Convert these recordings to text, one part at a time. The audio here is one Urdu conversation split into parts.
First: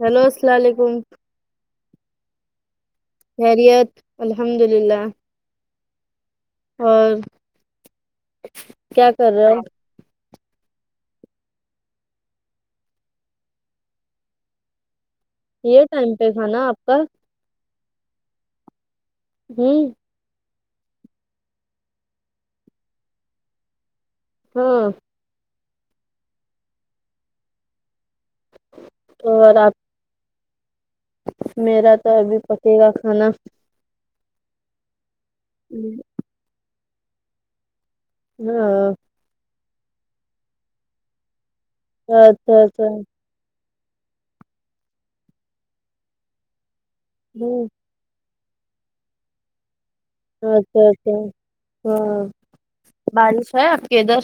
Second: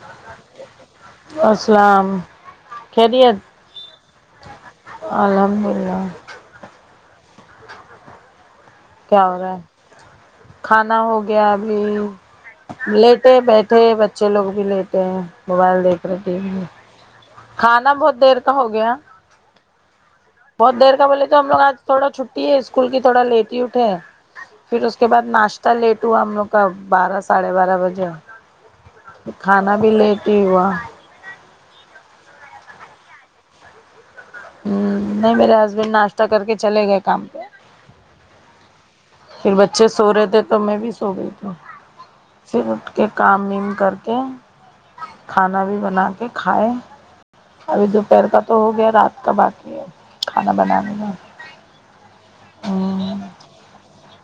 ہیلو السلام علیکم السلام خیریت خیریت الحمد للہ الحمد اللہ اور کیا ہو رہا ہے کھانا ہو گیا ابھی لیٹے بیٹھے بچے لوگ بھی لیٹے ہیں موبائل یہ دیکھ ٹائم رہے پہ ٹی وی ہے کھانا آپ کا کھانا بہت دیر کا ہو گیا ہمم بہت دیر کا بولے تو ہم لوگ آج تھوڑا چھٹی ہے اسکول کی تھوڑا لیٹ ہی اٹے ہیں پھر ہاں اس کے بعد ناشتہ لیٹ ہوا ہم لوگ کا بارہ ساڑھے بارہ بجے اور کھانا آپ بھی لیٹ ہی ہوا میرا تو ابھی پکے گا کھانا ہ نہیں میرے ہسبینڈ ناشتہ کر کے چلے گئے کام پہ ہاں پھر بچے سو رہے تھے تو میں بھی سو گئی تھی اچھا پھر اٹھ اچھا کے کام ویم کر کے کھانا بھی بنا کے کھائے ہمم ابھی دوپہر کا تو ہو گیا رات کا باقی ہے کھانا اچھا بنانے کا اچھا ہاں ہوں بارش ہے آپ کے ادھر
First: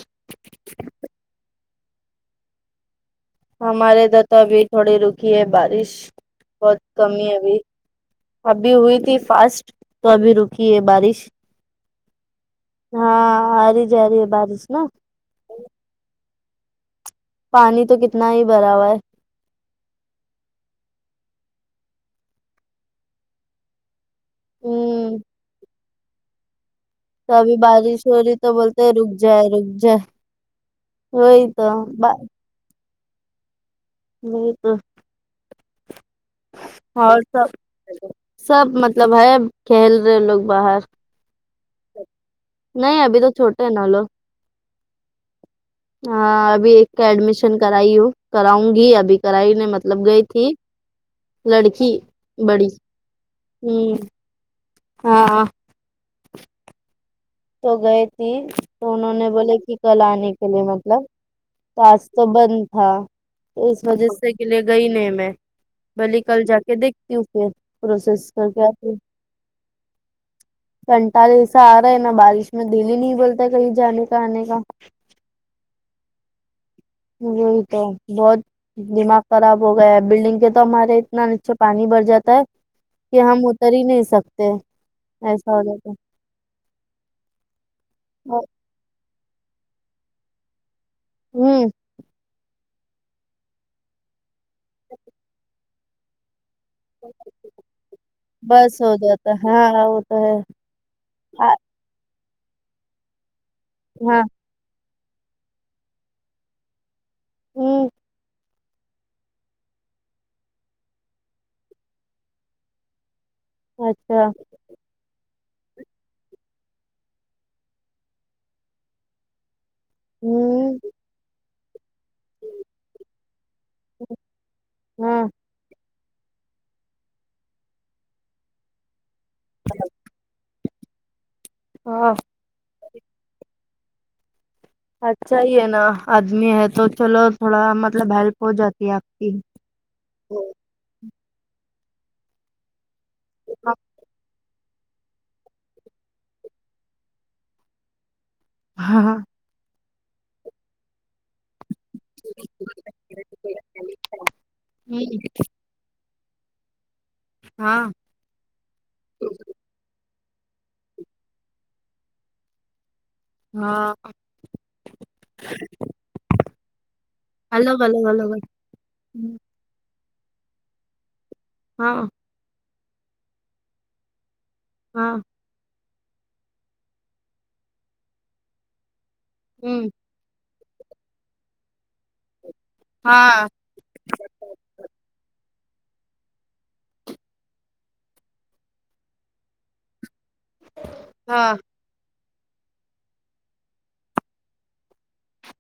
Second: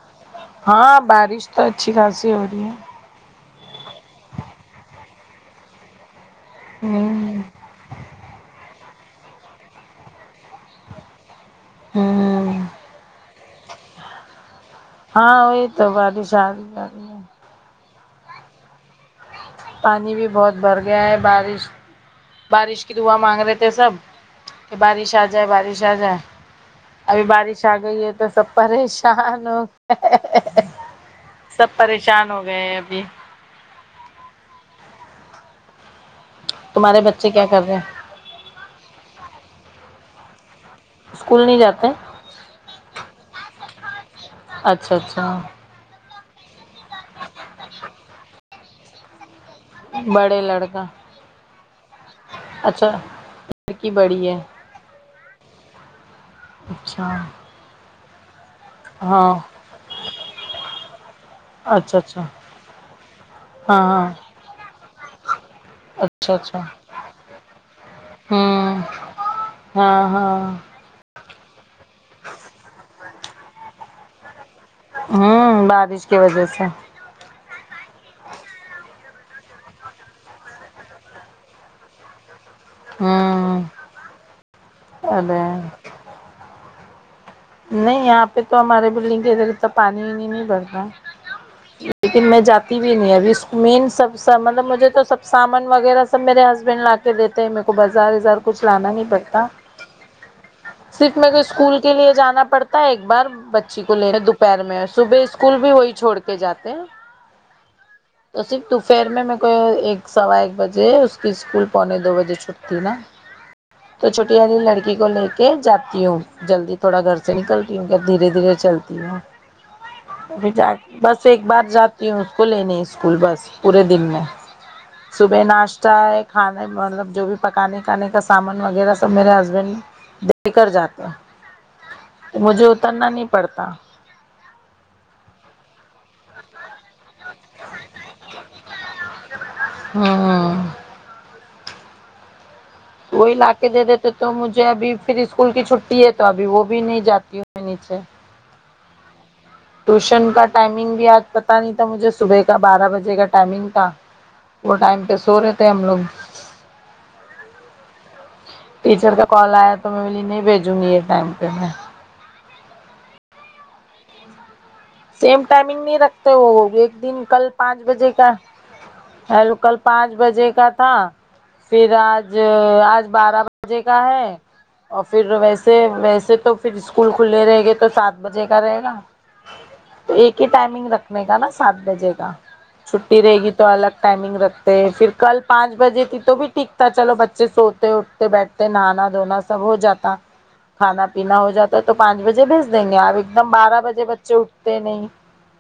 ہاں بارش تو اچھی خاصی ہو رہی ہے ہمارے ادھر تو ابھی تھوڑی رکی ہے بارش بہت کمی ہے ہوں ابھی ابھی ہوئی تھی فاسٹ تو ابھی رکی ہے بارش ہوں ہاں اری جا رہی ہے بارش نا ہاں وہی تو باریش اری جاری ہے پانی تو کتنا ہی بھرا ہوا ہے پانی بھی بہت بھر گیا ہے بارش بارش کی دعا مانگ رہے تھے سب کہ ہوں بارش آ جائے بارش آ جائے ابھی تو بارش آ گئی ہے ہو تو رہی سب بولتے ہیں رک جائے پریشان ہو رک جائے ہوگے وہی تو با میں بھی نہیں تو تمہارے اور بچے کیا سب کر رہے ہیں سب مطلب ہے کھیل رہے لوگ باہر اسکول نہیں جاتے نہیں ابھی تو چھوٹے ہے نا لوگ اچھا اچھا ہاں ابھی ایک کا ایڈمیشن کرائی ہو کراؤں گی ابھی کرائی مطلب گئی بڑے تھی لڑکا لڑکی بڑی اچھا ہ لڑکی بڑی ہے ہاں اچھا تو گئے تھی تو انہوں نے ہاں بولے کہ کل آنے کے لیے مطلب اچھا آج اچھا تو بند تھا تو اس ہاں وجہ ہاں سے اسکے لیے گئی نہیں میں بھلے اچھا کل اچھا جا کے دیکھتی ہوں پھر پروسیس کر کے آتی ہوں ہاں ہاں کنٹال ایسا آ رہا ہے نا بارش میں دل ہی نہیں بولتا ہے کہیں جانے کا آنے کا ہاں بارش کی وجہ سے وہی تو بہت دماغ خراب ہو گیا ہے بلڈنگ کے تو ہمارے اتنا نیچے پانی بھر جاتا ہے کہ ہم ہوں اتر ہی نہیں سکتے ارے ایسا ہو جاتا نہیں یہاں پہ تو ہمارے بلڈنگ کے ادھر اتنا پانی نہیں بھرتا ہوں لیکن میں جاتی بھی نہیں ابھی اس مین سب مطلب مجھے تو سب سامان وغیرہ سب میرے ہسبینڈ لا کے دیتے ہیں میرے کو بازار وزار کچھ بس لانا ہو نہیں جاتا پڑتا ہے ہاں وہ تو ہے صرف میرے کو اسکول کے لیے جانا پڑتا ہے ایک بار بچی کو لینے ہاں دوپہر میں صبح اسکول بھی وہی چھوڑ تے جاتے ہیں ہوں تو صرف دوپہر میں میرے کو ایک سوا ایک بجے اس کی اسکول پونے دو بجے چھٹتی نا تو اچھا چھوٹی والی لڑکی کو لے کے جاتی ہوں جلدی تھوڑا گھر سے نکلتی ہوں کہ دھیرے دھیرے چلتی ہوں ہ پھر بس ایک بار جاتی وں اس کو لینے اسکول بس پورے دن میں ہاں صبح ناشتہ ا کھانے مطلب جو بھی پکانے کھانے کا سامان وغیرہ تو میرے ہسبینڈ دیےکرجاتے ہیں ہاں مجھے اترنا نہیں پڑتا اچھا ہی ہے نا آدمی ہے تو چلو تھوڑا مطلب ہیلپ ہو جاتی ہے آپ کی ہاں وہی لا کے ہاں دے دیتے تو مجھے ابھی پھر اسکول کی چھٹی ہے تو ابھی وہ بھی نہیں جاتی ہوں میں نیچے ہاں ٹیوشن کا ٹائمنگ بھی آج پتہ نہیں تھا مجھے صبح کا بارہ بجے کا ٹائمنگ تھا وہ ٹائم پہ سو رہے تھے ہم لوگ ہاں ٹیچر کا کال آیا تو میں بلیے نہیں بھیجوں گی یہ ٹائم پہ میں ہاں سیم ٹائمنگ نہیں رکھتے وہ ایک دن کل پانچ الگ الگ بجے الگ کا الو کل پانچ بجے کا تھا پھر ہاں آج آج بارہ بجے کا ہے اور ہاں پھر ویسے سے ویسے تو پھر اسکول کھلے رہے گے تو سات بجے کا رہے گا ہوں تو ایک ہی ٹائمنگ رکھنے کا نا سات بجے کا چھٹی رہے ہاں گی تو الگ ٹائمنگ رکھتے ہیں پھر کل پانچ بجے تھی تو بھی ٹھیک تھا چلو بچے سوتے ہو تے بیٹھتے نہانا دھونا سب ہو جاتا کھانا پینا ہو ہاں جاتا ہے تو پانچ بجے بھیج دیں گے آپ ایک دم بارہ بجے بچے اٹھتے نہیں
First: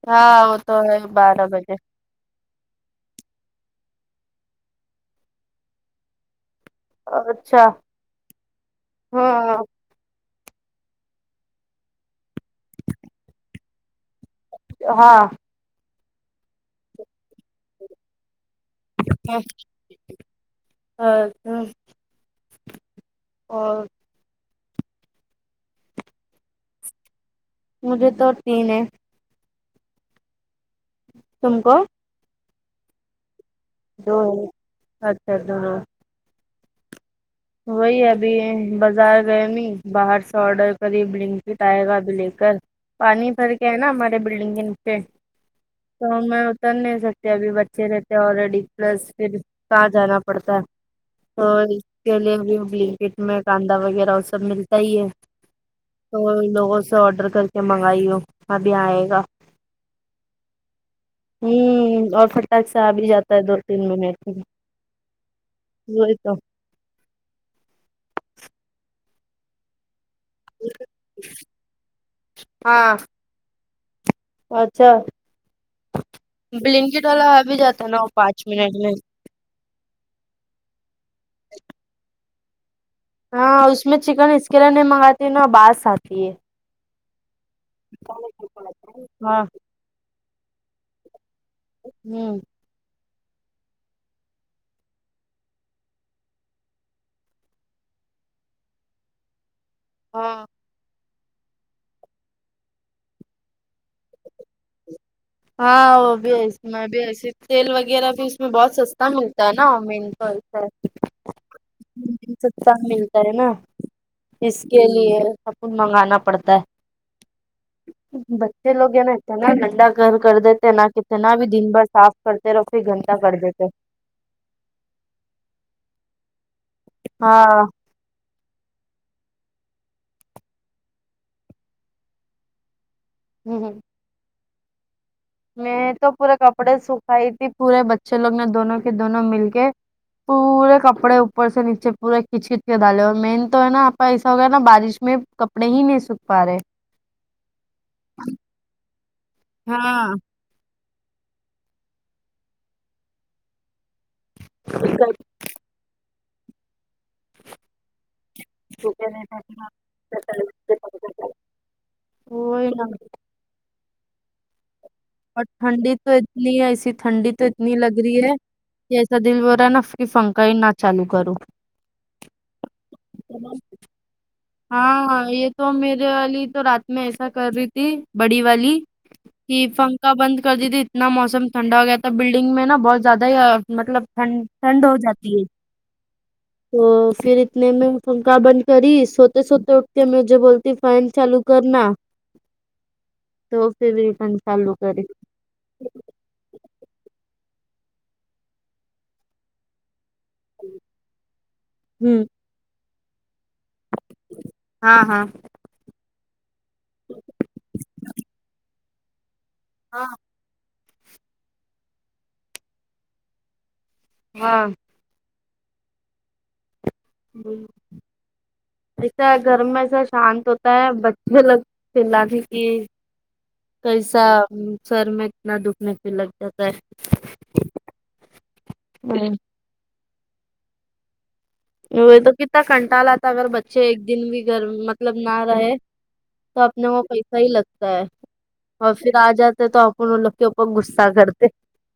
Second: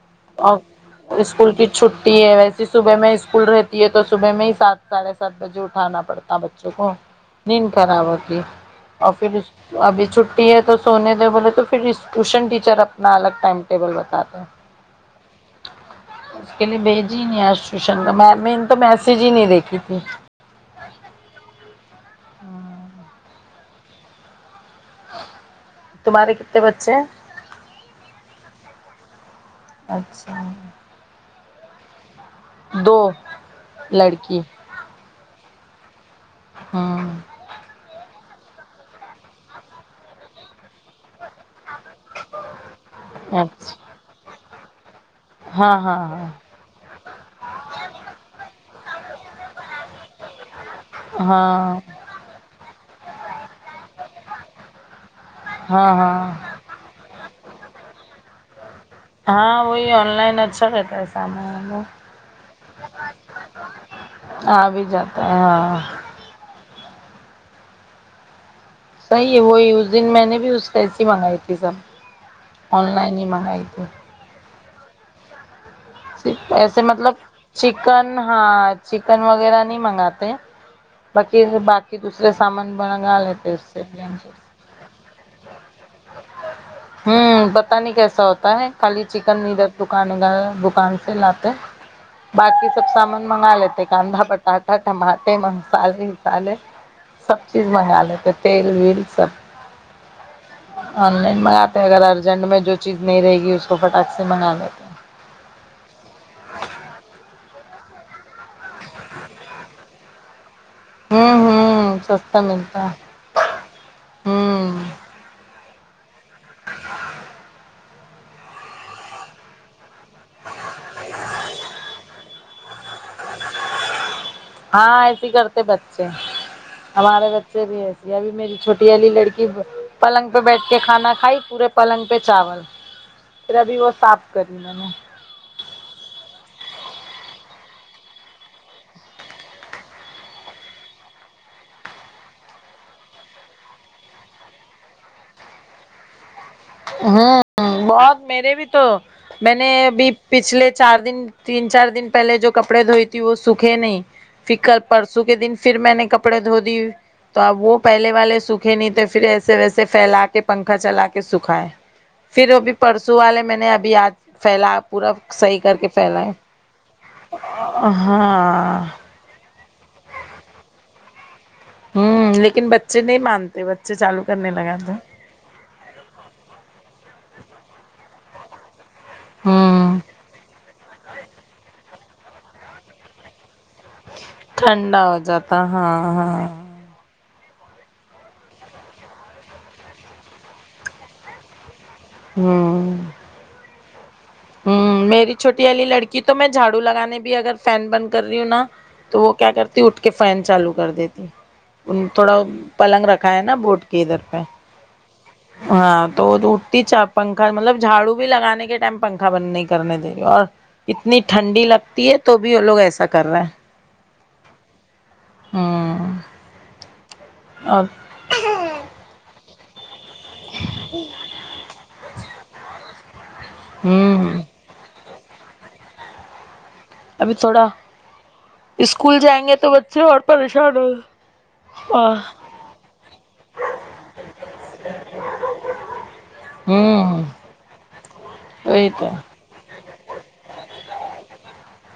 ہاں وہ تو ہے بارہ بجے تی ہے ویسی صبح میں اسکول رہتی ہے تو صبح میں ہی سات ساڑھے سات بجے اٹھانا پڑتا ہے بچوں کو اچھا نیند خراب ہوتی اور پھر ہاں ابھی چھٹ تو سونے دیو بولے تو پھر ٹیوشن ٹیچر اپنا الگ ٹائم ٹیبل بتاتے ہیں ہاں اس کے لیے بھیج ہی نہیں آ سوشنک میں نے تو میسج ہی نہیں دیکھی تھی اور تو ہ اور تمہارے کتنے بچے ہیں مجھے تو تین ہے اچھا تم کو دو دو لڑکی اچھا اچھا ہاں ہاں وہی ابھی بازار گئے نئی باہر سے آڈر کری بلنکٹ آئے گا ابھی لے کر پانی بھر کے ہے اچھا نا ہمارے بلڈنگ کے نیچے ہاں تو ہاں میں کر نہیں سکتے ابھی بچے رہتے ہیں آلریڈی پلس پھر کہاں جانا پڑتا ہے ہاں ہاں اور اس کے لیے بھی بلنکٹ میں کاندا وغیرہ وہ سب ملتا ہی ہے ہاں تو ہاں لوگوں سے آڈر کر کے منگائی ہو ابھی آئے ہاں وہی آن لائن اچھا رہتا ہے سامان اور پٹخ سے آ بھی جاتا دو تین منٹ مے آ بھی جاتا ہے ہاں وہی تو صحیح وہی اس دن میں نے بھی اس کیسی منگائی تھی سر آن ہاں لائن ہی منگائی تھی اچھا ایسے بلنکٹ مطلب والا آ بھی جاتا ہے نا چکن وہ پانچ ہاں منٹ میں چکن وغیرہ نہیں منگاتے باقی کہ دوسرے سامان بنگا لیتے ہاں اس سے میں چکن اس کے لیے نہیں منگاتی نا باس آتی ہے ہوں پتا نہیں کیسا ہوتا ہے خالی چکن ہاں نیڈر دکان دکان سے لاتے ہوں باقی سب سامان منگا لیتے کاندا پٹاٹا ٹماٹے مسالے سالے سب چیز منگا لیتے تیل ویل سب ہاں آن لائن منگاتے اگر ارجنٹ میں جو چیز نہیں رہے گی اس کو پٹاخ سے منگا لیتے ہیں ہاں وہ بھی ایسی میں بھی ایسی تیل وغیرہ بھی اس بہت سستا ملتا ہے نا امین تو ایسا ہے سستا ملتا ہے نا اس ہوں کے لیے منگانا پڑتا ہے بچے لوگ ہیں نا اتنا گندا گھر کر دیتے نہ کتنا بھی دن بھر صاف کر پھر سے گندا کر دیتے ہاں ایسیے کرتے بچے ہمارے بچے ہاں بھی ایسے یا بھی میری چھوٹی والی لڑکی پلنگ پہ بیٹھ کے کھانا کھائی پورے پلنگ پہ چاول پھر ابھی وہ صاف کرتی ہے میں تو پورے کپڑے سکھائی تھی پورے بچے لوگ نے دونوں کے دونوں مل کے پورے کپڑے اوپر سے نیچے پورے کھیچ کھیچ کے دالے اور مین تو ہے نا آپا ایسا ہو گیا نا بارش میں کپڑے ہی نہیں سکھ پا رہے ہ بہت میرے بھی تو میں نے ابھی ہاں پچھلے چار دن تین چار دن پہلے جو کپڑے دھوئی تھی وہ سوکھے نہیں پھر کل پرسوں کے دن پھر میں نے کپڑے دھو دیے تو اب وہ پہلے والے سکھے نہیں تھے پھر ایسے ویسے فھیلا کے پنکھا چلا کے سکھائے پھر وہ وہی بھی نا پرسوں والے میں نے ابھی آج پھیلا پورا اور صحیح کر کے ٹھنڈی تو پھیلا ہے اتنی ایسی ٹھنڈی تو اتنی لگ رہی ہے ہاں ایسا دل بول رہا ہے نہ پھنکا ہی نہ چالو کرو ہوں لیکن بچے نہیں مانتے بچے چالو کرنے لگاتے ہاں یہ تو میرے والی تو رات میں ایسا کر رہی تھی بڑی والی کہ فن ہوں اور دیدی اتنا موسم ٹھنڈا ہوگیا تھا بلڈنگ میں نا بہت زیادہ یہ مطلب ٹھنڈ ٹھنڈ ہو ٹھنڈا جاتی ہے جاتا ہاں ہاں تو پھر اتنے میں پنکھا بند کری سوتے سوتے اٹھتے میں مجھے بولتی فین چالو کرنا ہوں تو پھر ریٹن چالو کری ہوں میری چھوٹی والی لڑکی تو میں جھاڑو لگانے بھی اگر فین بند کر رہی ہوں نا تو وہ کیا کرتے تھی اٹھ کے فین چالو کر دیتی ان ہوں تھوڑا پلنگ رکھا ہے نا بورڈ کے ادھر پہ ہاں ہاں ہاں تو وہ اٹتی چ پنکھا مطلب جھاڑو بھی لگانے کے ٹائم پنکھا بند نئی کرنے دے رہی اور اتنی ٹھنڈی لگتی ہے تو بھی وہ لوگ ایسا کر رہے ہیں ہاں ہوں ہ اور ایسا گھر میں ایسا شانت ہوتا ہے بچے الگ چلانے کی کیسا ہوں سر میں اتنا دکھنے پہ لگ جاتا ہے ابھی تھوڑا اسکول ہے جائیں گے تو بچے اور پریشان ہو گ وہ تو کتنا کنٹال آتا اگر بچے ایک دن بھی گھر مطلب نہ رہے تو اپنے وہاں ہوں پیسہ ہی لگتا ہے وہی اور تو پھر آ جات تو اپن وہ لوگ کے اوپر غصہ کرتے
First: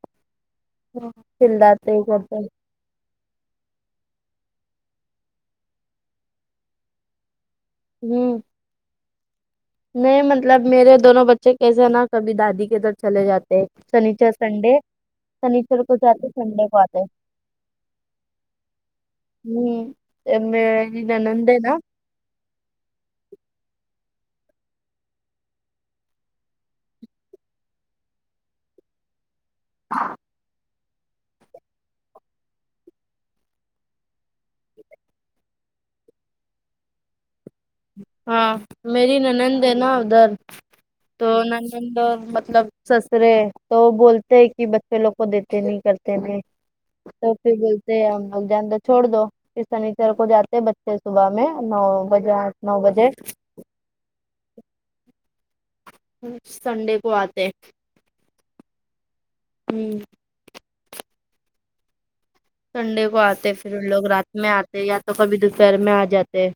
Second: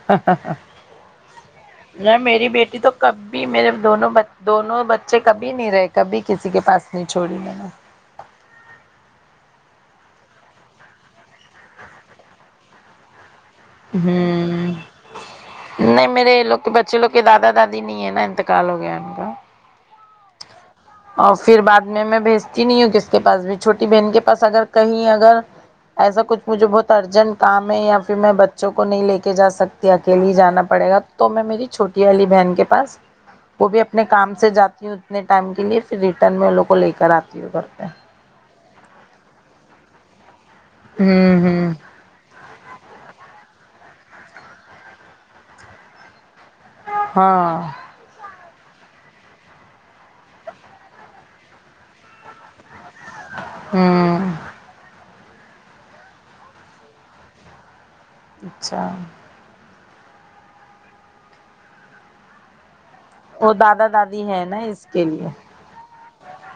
ہا ہا ہا۔۔۔۔ چلاتے ہی نہ کرتے میری بیٹی تو کبھی میرے دونوں دونوں بچے کبھی نہیں رہے کبھی کسی کے پاس نہیں چھوڑی میں ہوں نہیں مطلب میرے دونوں بچے کیسے نا کبھی دادی کےگھر چلے جاتے ہیں ہوں کو نہیں جاتے میرے لوگ سنڈے کے کو بچے آتے لوگ کے دادا دادی نہیں ہے نا انتقال ہو گیا ان کا ہوں اور پھر بعد میں میں بھیجتی نہیں ہوں کس کے پاس بھی چھوٹی بہن کے پاس اگر کہیں اگر ایسا کچھ مجھے بہت ارجنٹ کام ہے یا پھر میں بچوں کو نہیں لے کے جا سکتی اکیلی جانا پڑے گا تو میں میری چھوٹی والی بہن کے پاس وہ بھی اپنے کام سے جاتی ہوں اتنے ٹائم کے لیے پھر ریٹرن میں ان لوگ کو لے کر آتی ہوں گھر پہ ہاں میری نند ہے نا ادھر تو ہوں ہوں نند اور مطلب سسرے تو وہ بولتے ہیں کہ بچے لوگ کو دیتے نہیں کرتے نہیں تو پھر ہاں بول ہم لوگ جان چھوڑ دو اس سنیچر کو جاتے بچے صبح میں نو بجے آ نو بجے ہوں سنڈے کو آتے ہیں اچھا ہوں سنڈے وہ آتے پھر ان دادا لوگ دادی رات ہے میں نا آتے اس یا کے تو لیے کبھی دوپہر میں آ جاتے ہے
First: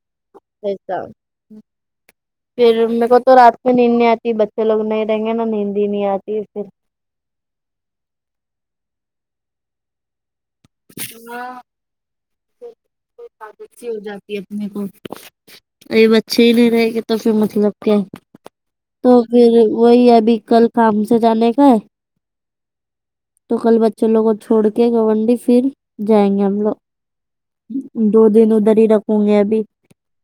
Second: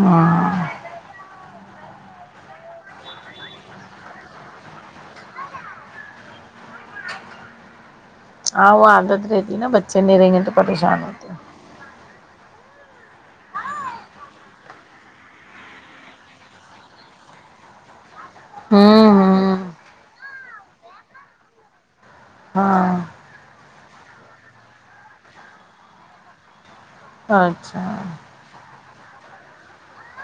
ہاں چ پھر میر کو تو رات میں نیند نہیں آتی بچے لوگ نہیں رہیں گے نا نیندی ہی نہیں آتی پھر ہاں وہ عادت رہتی ہے نا بچے نہیں رہیں گے تو پریشان ہو ہاں ایک ایک عادت سی ہو جاتی اپنے کو اب اچھے ہی نہیں رہے گے تو پھر مطلب کیا ہے ہوں تو ہوں پھر وہی ابھی کل کام سے جانے کا ہے ہاں تو کل بچے لوگ کو چھوڑ کے گنڈی پھر جائیں گے ہم لوگ اچھا دو دن ادھر ہی رکھوں گی ابھی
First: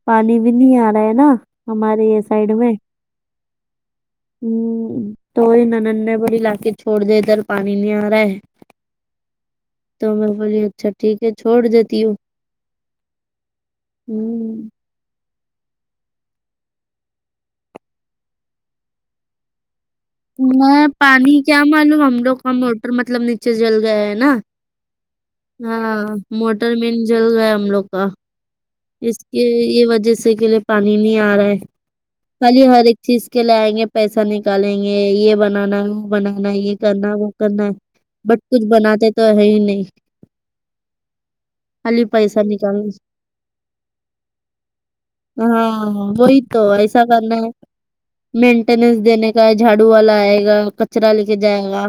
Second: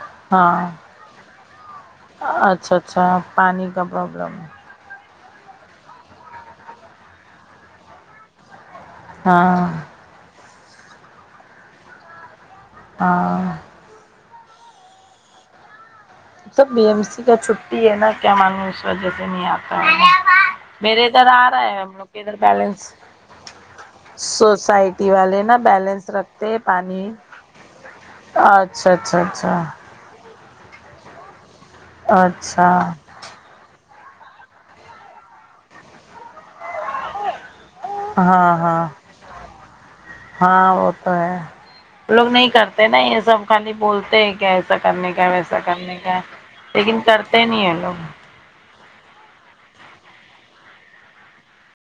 پانی بھی ہاں نہیں آ رہا ہے نا ہمارے یہ سائڈ میں اچھا اچھا پانی کا پرابلم ہے تو یہ ننند نے بولی لا کے چھوڑ دے ادھر پانی نہیں آ رہا ہے ہاں تو میں بولی اچھا ٹھیک ہے چھوڑ دیتی ہوں ہاں ہوں سب بی ایم سی کا چھٹی ہے نا کیا معلوم اس وجہ سے نہیں آتا ہے میں میرے ادھر پانی آ کیا رہا معلوم ہم کے لوگ ادھر کا موٹر بیلنس مطلب نیچے جل گیا ہے نا سوسائٹی والے نا ہاں بیلنس رکھتے ہیں موٹر مین پانی جل گیا ہم لوگ کا اچھا اس اچھا کے اچھا یہ وجہ سے کے لیے پانی نہیں آ رہا ہے خالی اچھا ہر ایک چیز کے لے آئیں گے پیسہ نکالیں گے یہ بنانا وہ بنانا یہ کرنا ہے وہ کرنا ہے بٹ ہاں کچھ ہاں بناتے تو ہے ہی نہیں ہاں وہ تو ہے خالی لوگ پیسہ نہیں کرتے نکالنا نا یہ سب خالی بولتے ہیں کہسے ایسا کرنے کا ویسا کرنے ہاں کا وہی تو لیکن ایسا کرنا کرتے ہے نہیں ہیں لوگ مینٹیننس دینے کا ہے جھاڑو والا آئے گا کچرا لے کے جائے گا